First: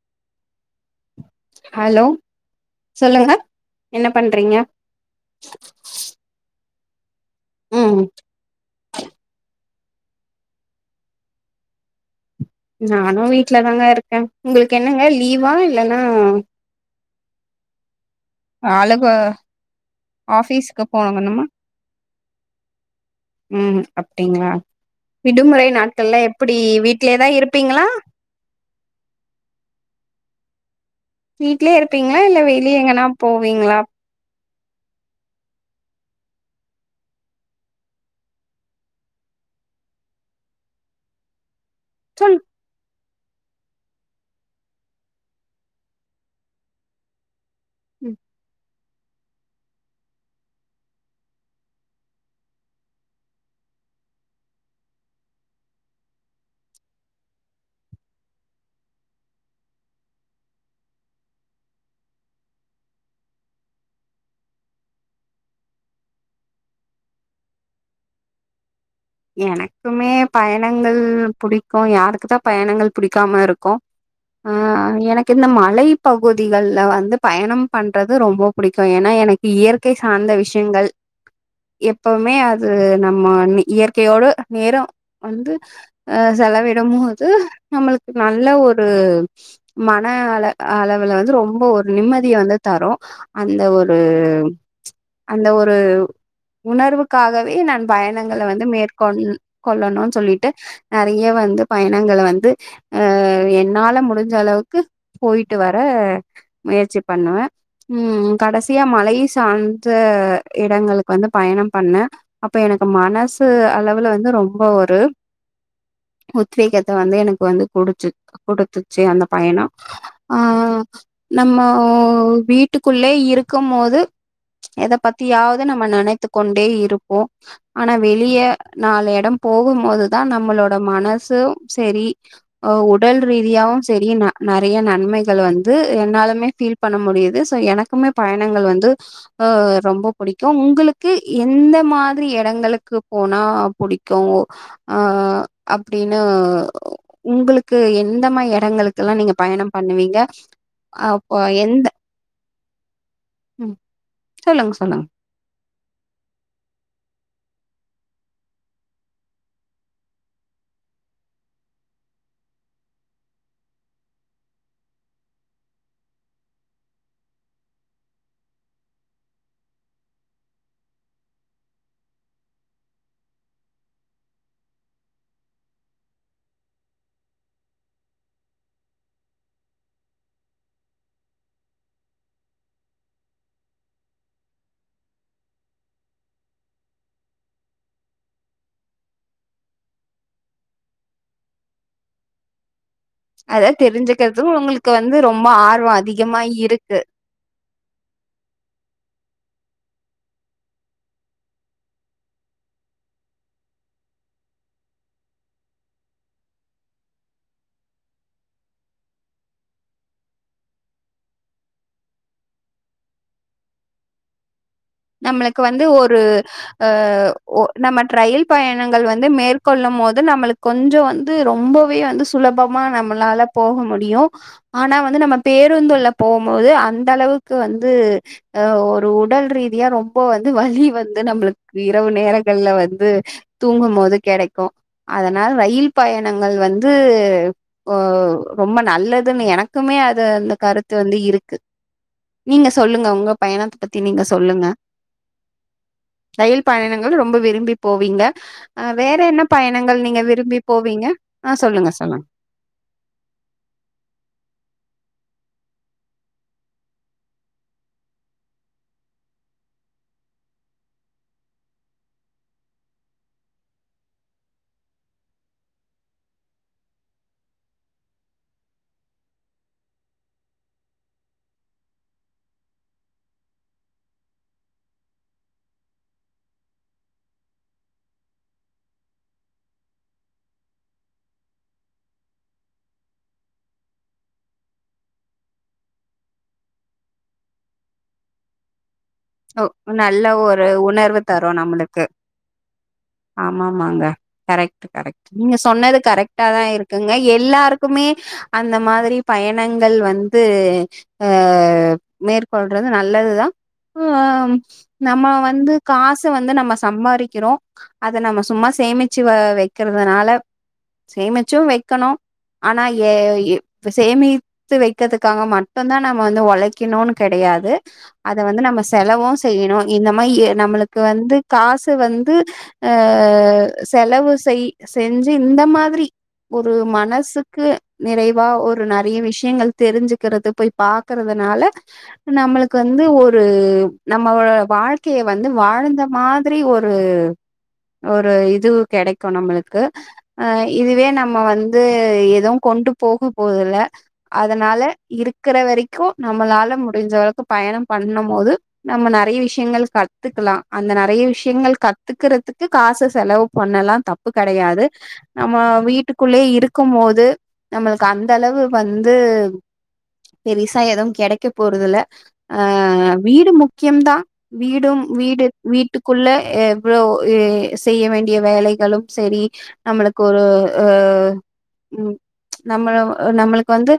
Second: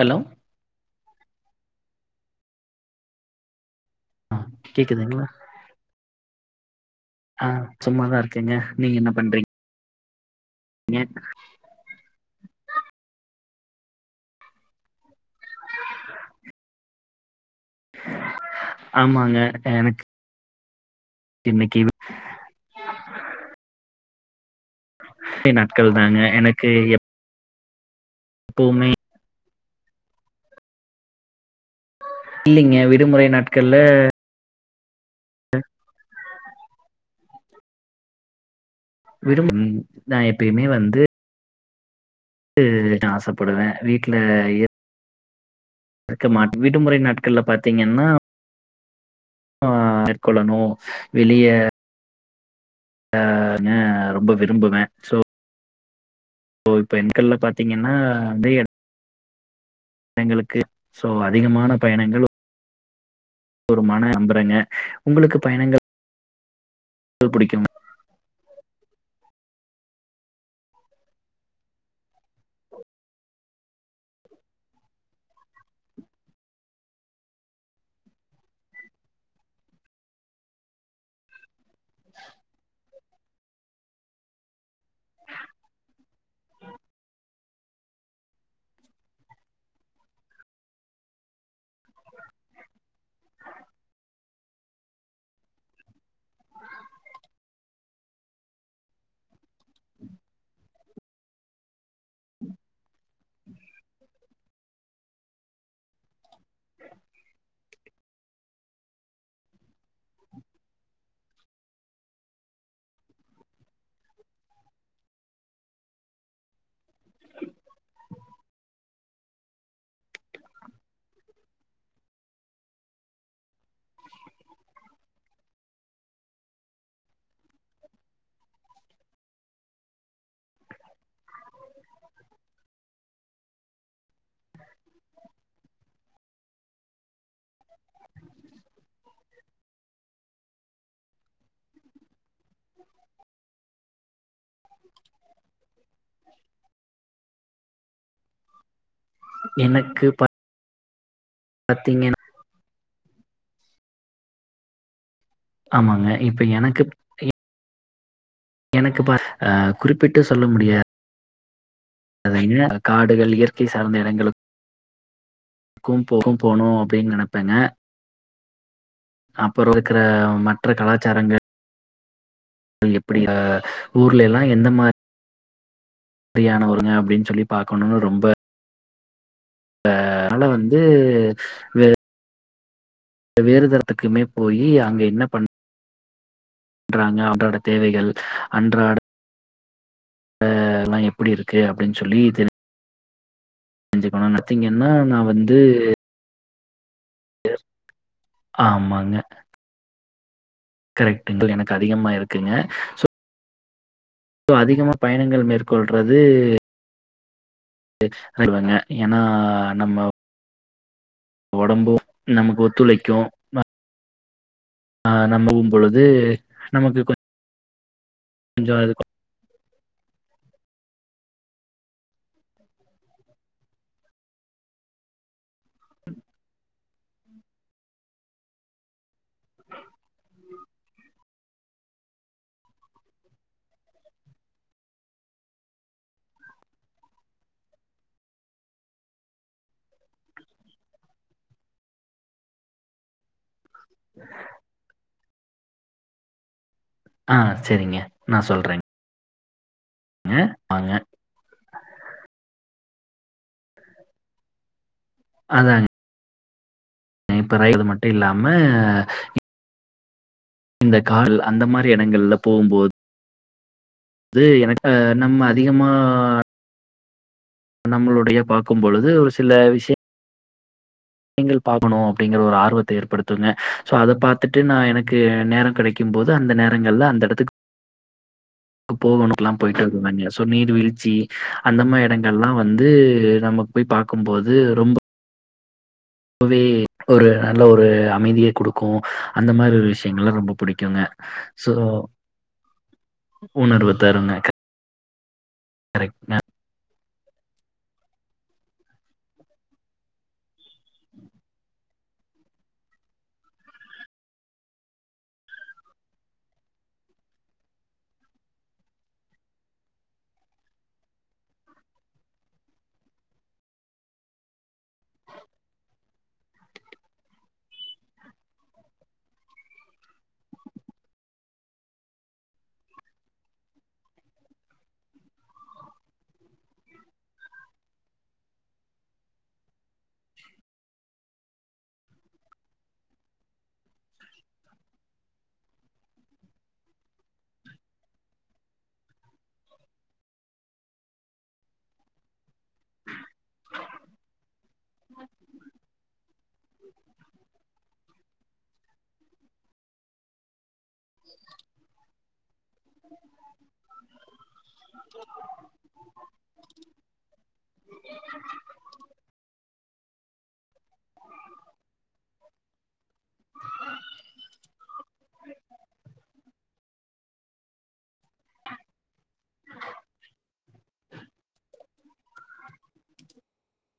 Hello hello சொல்லுங்க என்ன பண்றீங்க கேக்குதுங்ளா [inaudible] ஆ ம் சும்மாதா இருக்கங்க நீங்க என்ன பண்றீங் க நானு வீட்ல தாங்க இருக்கே ஒங்களுக்கு என்னங்க லீவா இல்லனா ஆலுபு ஆமாங்க எனக்கு ஆஃபீஸுக்கு போகணுமா இன்னைக்கு ம் அப்டிங்ளா விடுமுறை நாட்கள் நாட்கள்ல தாங்க எப்பிடி எனக்கு வீட்லயேதா இருப்பீங்களா எப்பவுமே வீட்லயே இருப்பீங்களா இல்ல வெளிய இல்லைங்க எங்கனா விடுமுறை போவீங்களா நாட்கள்ல [inaudible] விடுமும் நா எப்பயுமே வந்து சொன் டு நா ஆசப்படுவே வீட்ல இருக்கு மாட் விடுமுறை நாட்கள்ல பாத்தீங்கன்னா ம் ஆ மேற்கொள்ளணு வெளிய நானு ரொம்ப விரும்புவே சோ இப்ப பெண்கள்ல பாத்தீங்கன்னா வந்து எங்களுக்கு சோ அதிகமான பயணங்கள் ஒருமான அம்பரங்க ஒங்களுக்கு பயணங்கள் முட்ட புடிக்கும்ன எனக்குமே பயணங்கள் புடிக்கு யாருக்கு தா பயணங்கள் புடிக்காம இருக்கு ஆ எனக்கு இந்த மலை பகுதிகள்ல வந்து பயணம் பண்றது ரொம்ப புடிக்கு ஏன்னா எனக் இயற்கை சார்ந்த விஷயங்கள் எப்பவுமே அது நம்ம இயற் இயற்கையோட நேரோ வந்து அ செலவிடும்போது நம்மளுக்கு நல்ல ஒரு மன அள அளவுல வந்து ரொம்ப ஒரு நிம்மதிய வந்து தரும் அந்த ஒரு அந்த ஒரு உணர்வுக்காகவே நான் பயணங்கள வந்து மேற்கொள் கொள்ளணும்னு சொல்லிட்டு நறைய வந்து பயணங்கள வந்து அ என்னால முடிஞ்ச அளவு க்கு போயிட்டு வர முயற்சி பண்ணுவே ம் கடசியா மலை சா த இடங்களுக்கு வந்து பயணம் பண்ண அப்ப எனக்கு மனசு அளவுல வந்து ரொம்ப ஒரு உத்வேகத்த வந்து எனக்கு வந்து குடுச்சு குடுத்துச்சி அந்த பயணம் ஆ நம்ம வீட்டுக்குள்ளே இருக்கும் மோது எத பத்தி யாது நம்ம நெனைத்து கொண்டே இருப்போம் ஆனா வெளியே நாலு எடம் போகும்போதுதா நம்மளோட மனசும் செரி உடல் ரீதியாவும் செரி நறைய நன்மைகள வந்து என்னாலுமே ஃபீல் பண்ண முடியுது சோ எனக்குமே பயணங்கள் வந்து ஆ ஆ ரொம்ப புடிக்கும் உங்களுக்கு எந்த மாதிரி எடங்களுக்கு போனா புடிக்கு அ அப்டின்னு உங்களுக் க்கு எந்த மாரியான எடங்களுக்குல்லா நீங்க பயணம் எனக்கு பண்ணுவீங்க அப்ப எந்த பாத்தீங்க ம் சொல்லுங்க சொல்லுங்க ஆமாங்க இப்ப எனக்கு எனக்கு பா குறிப்பிட்டு சொல்ல முடியா அத்தாங்க காடுகள் இயற்கை சார்ந்த எடங்களுக் க்கும் போகும் போணு அப்டின்னு நெனைப்பேங்க அப்புறோ இருக்கற மற்ற கலாச்சாரங்கள் எப்படி அ ஊர்லல்லா எந்த மாரி மாரியான ஊருங்க அப்டின்னு சொல்லி பாக்கணும்னு ரொம்ப அ அதன வந்து வே வேறு தரத்துக்குமே போயி அங்க என்ன பண்ண ராங்க அன்றாட தேவைகள் அன்றாட அ இதெல்லா எப்டி இருக்கு அப்டின்னு சொல்லி தெரி அத தெரிஞ்சிக்கிறதுக்கு பார்த்தீங்கன்னா உங்களுக்கு வந்து நான் ரொம்ப ஆர்வோ அதிகமா இருக்கு ஆமாங்க கரெக்ட்டுங்க எனக்கு அதிகமா இருக்குங்க சோ சோ அதிகமா பயணங்கள் மேற்கொள்றது எக்ஸ் சொல்லுவேங்க ஏன்னா நம்ம ஒடம்பு நமக்கு ஒத்துழைக்கு நம்ம நம்மளுக்கு ஊம் வந்து பொழுது ஒரு அ நமக்கு நம்ம ரயில் கொஞ்சோ அது பயணங்கள் வந் து மேற்கொள்ளும் போது நம்மளுக்கு கொஞ்சோ வந்து ரொம்பவே வந்து சுலபமா நம்மளால போக முடியு ஆனா வந்து நம்ம பேருந்து உள்ள போகும்போது, அந்த அளவுக்கு வந்து அ ஒரு உடல் ரீதி யா ரொம்ப வந்து வலி வந்து நம்மளுக்கு இரவு நேரங்கள்ல வந்து தூங்கும் போது கெடைக்கு அதனால ரயில் பயணங்கள் வந்து ஒ ரொம்ப நல்லதுன் எனக்குமே அது அந்த கருத்து வந்து இருக்கு. நீங்க சொல்லுங்க, உங்க பயணத்த பத்தி நீங்க சொ சொல்லுங்க ரயில் பயணங்கள் ஆ ரொம்ப விரும்பி செரிங்க போவீங்க நா சொல்றேங்க வேற என்ன பயணங்கள், நீங்க விரும்பி வாங்க போவீங்க. ஆ சொல்லுங்க சொல்லுங்க அதாங்க இப்பரைது மட்டு இல்லாம இந்த காரு அந்த மாரி இடங்கள்ல போம்போது, அது எனக்கு நம்ம அதிகமா நம்மளுடைய பாக்கு பொழுது ஒரு சில விஷய நீங்கள் பாக்கணு அப்டிங்கற ஒரு ஆர்வத்த ஏற்படுத்துங்க சோ அத பாத்துட்டு நா எனக்கு நேர கெடைக்கு கு போது அந்த நேரங்கள்ல அந்த இடத்துக்கு போவனக்குல்லா போய்ட்டு வண்டிய சோ நீர் வீழ்ச்சி, அந்த மாரி இடங்கள்லா வந்து நம்ம போய் பாக்குபோது ரொம்ப அப்பவே ஒரு நல்ல ஒரு அமைதிய குடுக்கு அந்த ஓ மாரி ஒரு நல்ல விஷயங்கள்லா ரொம்ப ஒரு புடிக்குங்க உணர்வு தரு சோ நம்மளுக்கு. உணர்வு தருங்க நீங்க சொன்னது ந கரெக்ட்டாதா இருக் இருக்குங்க எல்லாருக்குமே அந்த மாதிரி பயணங்கள் வந்து ஆ மேற்கொள்றது நல்லதுதா ஆ நம்ம வந்து காச வந்து நம்ம சம்பாரிக்கிறோ அத நம்ம சும்மா சேமிச்சு வைக்கறதுனால சேமிச்சு வக்கணு ஆனா ஏ இப்ப சேமி த்து வைக்கிறதுக்காக மட்டும் தா, நம்ம வந்து உழைக்கணுன் கெடையாது. அத வந்து நம்ம செலவு செய்யணு இந்த மாரி நம்மளுக்கு வந்து காசு வந்து அ செலவு செய் செஞ்சு இந்த மாதிரி ஒரு மனசுக்கு நிறைவா ஒரு நெறைய விஷயங்கள் தெரிஞ்சுக்கிறது போய் பாக்குறதுனால நம்மளுக்கு வந்து ஒரு நம்மோட வாழ்க்கைய வந்து வாழ்ந்த மாதிரி ஒரு ஒரு இது கெடைக்கு நம்மளுக்கு அ. இதுவே நம்ம வந்து எதுவு கொண்ட்டு போக போறதில்ல அதனால இருக்கிற வரைக்கு நம்மளால முடிஞ்ச அளவுக்கு பயண பண்ணு போது நம்ம நெறய விஷயங்கள் கத்துக்கலா அந்த நெறய விஷயங்கள் கத்துக்கறதுக்கு காச செலவு பண்ணலா தப்பு கெடையாது. நம்ம வீட்டுக்குள்ளயே இருக்கு போது நம்மளுக்கு அந்த அளவு வந்து பெருசா எது கெடைக்க போறதுல்ல அ வீடு முக்கியம்தா வீடும் வீடு வீட்டுக்குள்ள எவ்ளோ செய்ய வேண்டிய வேலைகளு செரி நம்மளுக்கு ஒரு அ ம் நம்ம நம்மளுக்கு வந்து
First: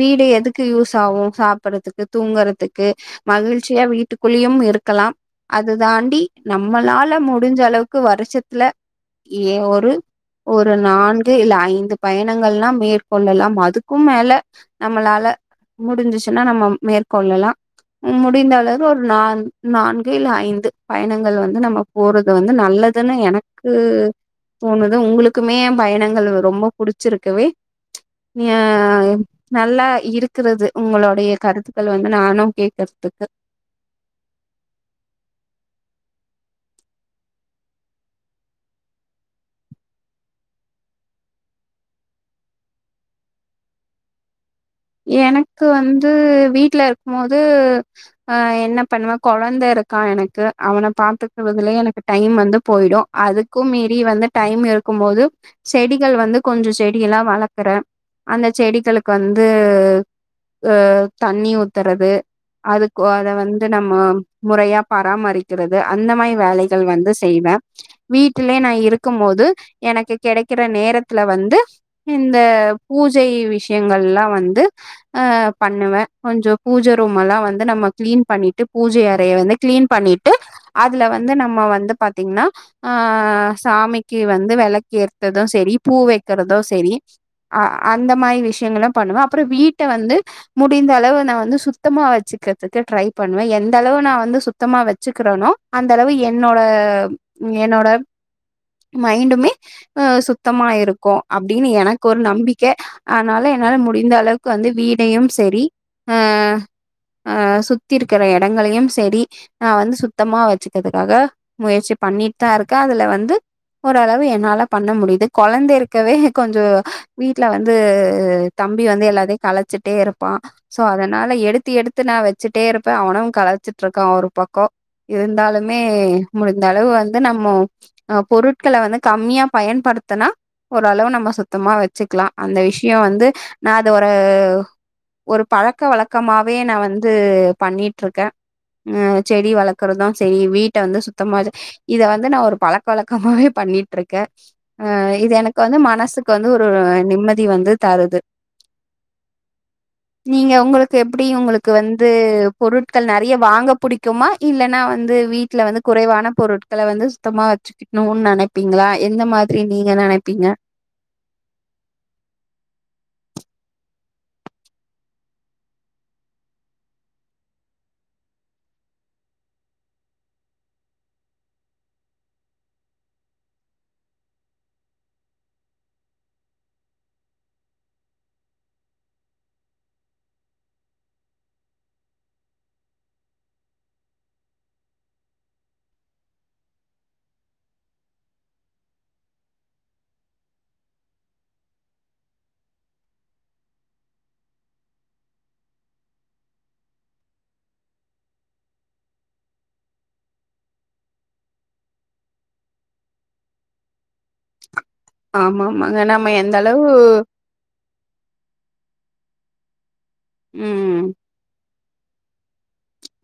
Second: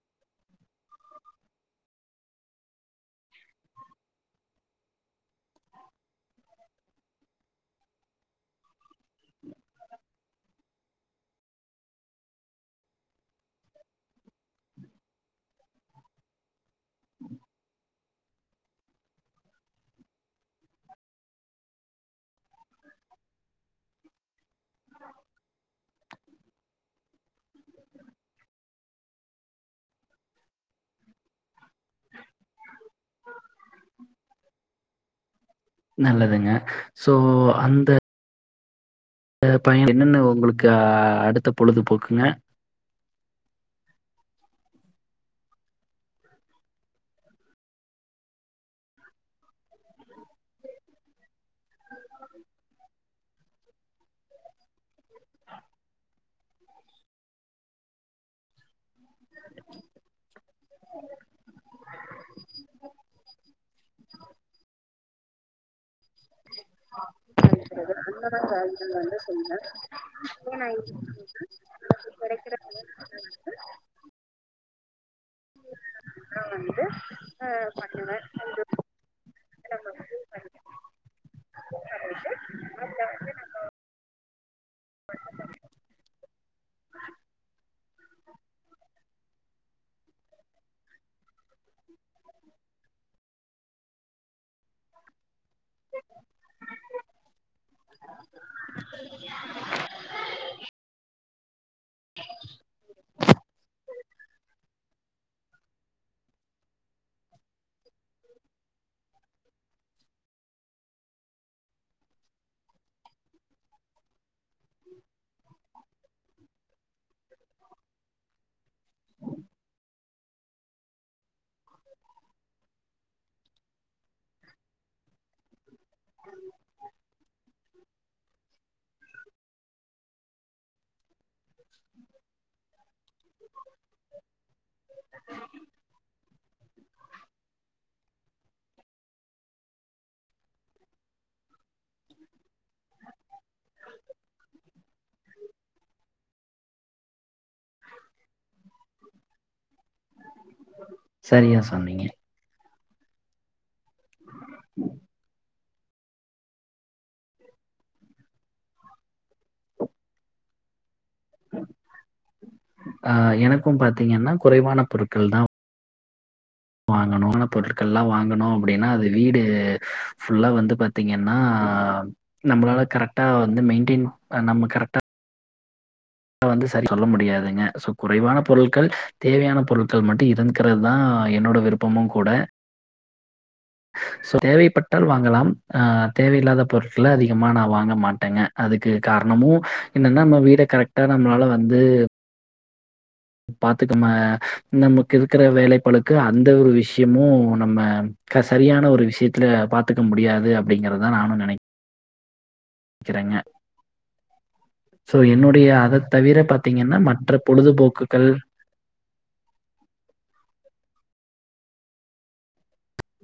வீடு எதுக்கு யூஸ் ஆகு சாப்பறதுக்கு, தூங்குறதுக்கு மகிழ்ச்சி சியா வீட்டுக்குள்ளயும் இருக்கலாம். அது தாண்டி, நம்மளால முடிஞ்ச அளவுக்கு வருஷத்துல ஏ ஒரு ஒரு நான்கு இல்ல ஐந்து பயணங்கள்ளாம் மேற்கொள்ளலாம் அதுக்கும் மேல நம்மளால முடிஞ்சுச்சுன்னா நம்ம மேற்கொள்ளலாம் மு முடிந்தளவு ஒரு நான் நான்கு இல்ல ஐந்து பயணங்கள் வந்து நம்ம போறது வந்து நல்லதுன்னு எனக்கு க்கு தோணுது உங்களுக்குமே பயணங்கள் ரொம்ப புடிச்சுருக்கவே நியாயம் நல்லா இருக்குறது உங்களுடைய கருத்துக்கள் வந்து நானு கேக்கறதுக்கு நல்லதுங்க சோ அந்த பயண என்னென்ன உங்களுக்கு அடுத்த பொழுதுபோக்குங்க எனக்கு வந்து வீட்லருக்கு போது ஆ என்ன பண்ணுவே கொழந்த இருக்கா எனக்கு அவன பாத்துக்கறதுலயே எனக்கு டைம் வந்து போயிடு அது க்கு மீறி வந்து டைம் இருக்கு போது செடிகள் வந்து கொஞ்சோ செடி எல்லா வளக்குறே அந்த செடிகளுக்கு வந்து உ தண்ணி ஊத்தறது அதுக்கு அத வந்து நம்ம முறையா பராமரிக்கறது அந்த மாரி வேலை கள் வந்து செய்வ வீட்டுலயே நா இருக்கு போது எனக்கு கெடைக்கற நேரத்துல வந்து இந்த பூஜை விஷ்யங்கள்லா வந்து பண்ணுவ கொஞ்சோ பூஜ ரூம் எல்லா வந்து நம்ம கிளீன் பண்ணிட்டு பூஜை அறைய வந்து கிளீன் பண்ணிட்டு அதுல வந்து நம்ம வந்து பாத்தீங்ன்னா ஆ சாமிக்கு வந்து வெளக் ஏர்த்தது சரி பூ வெக்கறது சரி, அ அந்த மாரி விஷயங்கள பண்ணுவ அப்பரோ வீட்ட வந்து முடிந்தளவு நா வந்து சுத்தமா வெச்சுக்கறதுக்கு ட்ரை பண்ணுவே எந்தளவு நா வந்து சுத்தமா வச்சுக்கரனோ அந்தளவு என்னோட என்னோட மைண்டுமே அ சுத்தமா இருக்கு அப்டின்னு எனக்கு ஒரு நம்பிக்க அதனால என்னால முடிந்தளவுக்கு வந்து வீடயு சரி ஆ ஆ சுத்தி இருக்குற எடங்களையு சேரி நா வந்து சுத்தமா வெச்சுக்கறதுக்காக முயற்சி பண்ணிட்தா இருக்கே அதுல வந்து ஓரளவு என்னால பண்ண முடிது கொழந்த இருக்கவே கொஞ்சோ வீட்ல வந்து தம்பி வந்து எல்லாத்தையு கலச்சிட்டேருப்பா சோ அதனால எடுத்து எடுத்து நா வெச்சுட்டே இருப்பே அவனு கலச்சு ட்ருக்கா ஒரு பக்கோ இருந்தாலுமே முடிந்தளவு வந்து நம்மோ அ பொருட்கள வந்து கம்மியா பயன்படுத்தனா ஓரளவு நம்ம சுத்தமா வெச்சுக்லா அந்த விஷ்யோவந்து நா அத ஒரு ஒரு பழக்க வழக்க மாவே நா வந்து பண்ணிட்ருக்க அ செடி வளக்குறது சேரி வீட்ட வந்து சுத்தமா வெச்சுக்கா சேரி இத வந்து நா ஒரு பழக்க வழக்கமாவே பண்ணிட்ருக்கே அ இது எனக்கு வந்து மனசுக்கு வந்து ஒரு நிம்மதி வந்து தருது நீங்க உங்களுக்கு எப்டி சரியா உங்களுக்கு சொன்னீங்க வந்து பொருட்கள் நெறைய வாங்க புடி க்குமா இல்லன்னா வந்து வீட்ல வந்து குறைவான பொருட்கள வந்து சுத்தமா வெச்சுக்கணுனு நெனப்பீங்ளா எந்த மாதிரி நீங்க நெனப்பீங்க ஆ எனக்கு பாத்தீங்கன்னா குறைவான பொருட்கள் தா பொருட்கள்லா வாங்கணு அப்டின்னா அது வீடு ஃபுல்லா வந்து பாத்தீங்கன்னா நம்ளால கரக்டா வந்து மெயின்டென் பண்ண கரக்டா வந்து செரி சொல்ல முடியாதுங்க சோ குறைவான பொருட்கள் தேவையான பொருட்கள் மட்டு இருகிறது தா என்னோட விருப் பமு கூட சோ தேவைப்பட்டாள் வாங்கலாம் ஆ தேவையில்லாத பொருட்கள அதிகமா நா வாங்க மாட்டேங்க அதுக்கு காரணமு என்னென்னா நம்ம வீட கரெக்டா நம்ளால வந்து பாத்துக்கம நமக்கு இருக்குற வேலைப்பளுக்கு அந்த ஒரு விஷ்யமு நம்ம க சரியான ஒரு விஷ்யத்துல பாத்துக்க முடியாது அப்டிங்கிறத்தா நானு நெனை க்கிறேங்க. சோ ஆமா என்னுடய அத ஆமாங்க நம்ம தவிர எந்த அளவு பாத்தீங்கன்னா மற்ற பொழுதுபோக்குகள் ம்.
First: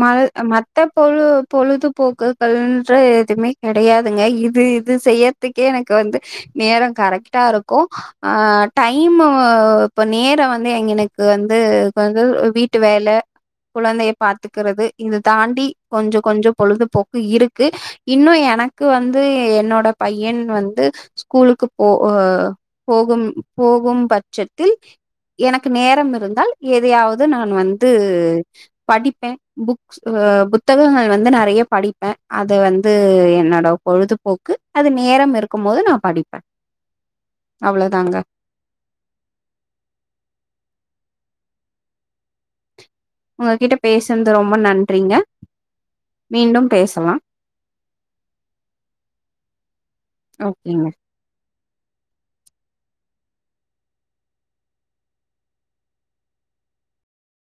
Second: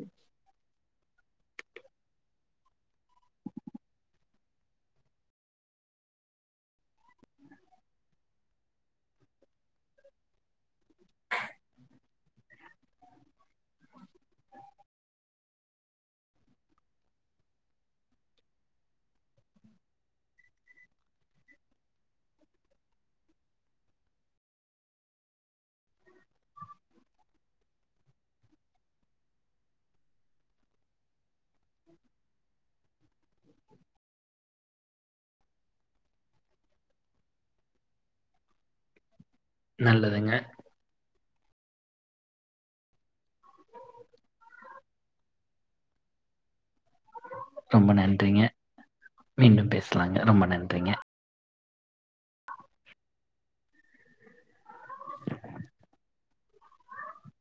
ம மத்த பொழு பொழுதுபோக்குகள்ன்ற எதுமே கெடையாதுங்க இது இது செய்யத்துக்கே எனக்கு வந்து நேரோ கரெக்ட்டா இருக்கு அ டைமு வ இப்ப நேரோ வந்து எங்கென க்கு வந்து [unintelligible] அ வீட்டு வேல குழந்தையப் பாத்துக்கறது இது தாண்டி கொஞ்சோ கொஞ்சோ பொழுதுபோக்கு இருக்கு. இன்னு எனக்கு வந்து என்னோட பையன் வந்து ஸ்கூலுக்கு போ அ போகும் போகும் பட்சத்தில் எனக்கு நேரம் இருந்தால் எதையாவது நான் வந்து படிப்பே புக்ஸ் அ புத்தகங்கள் வந்து ந றைய படிப்பே அத வந்து என்னோட பொழுதுபோக்கு அது நேரம் இருக்கும் போது நா படிப்பே, அவ்ளதாங்க. நல்லதுங்க. உங்ககிட்ட பேசன்து ரொம்ப நன்றிங்க மீண்டும் பேசலா. ரொம்ப நன்றிங்க மீண்டும் பேசலாங்க ரொம்ப ஓகேங்க நன்றிங்க.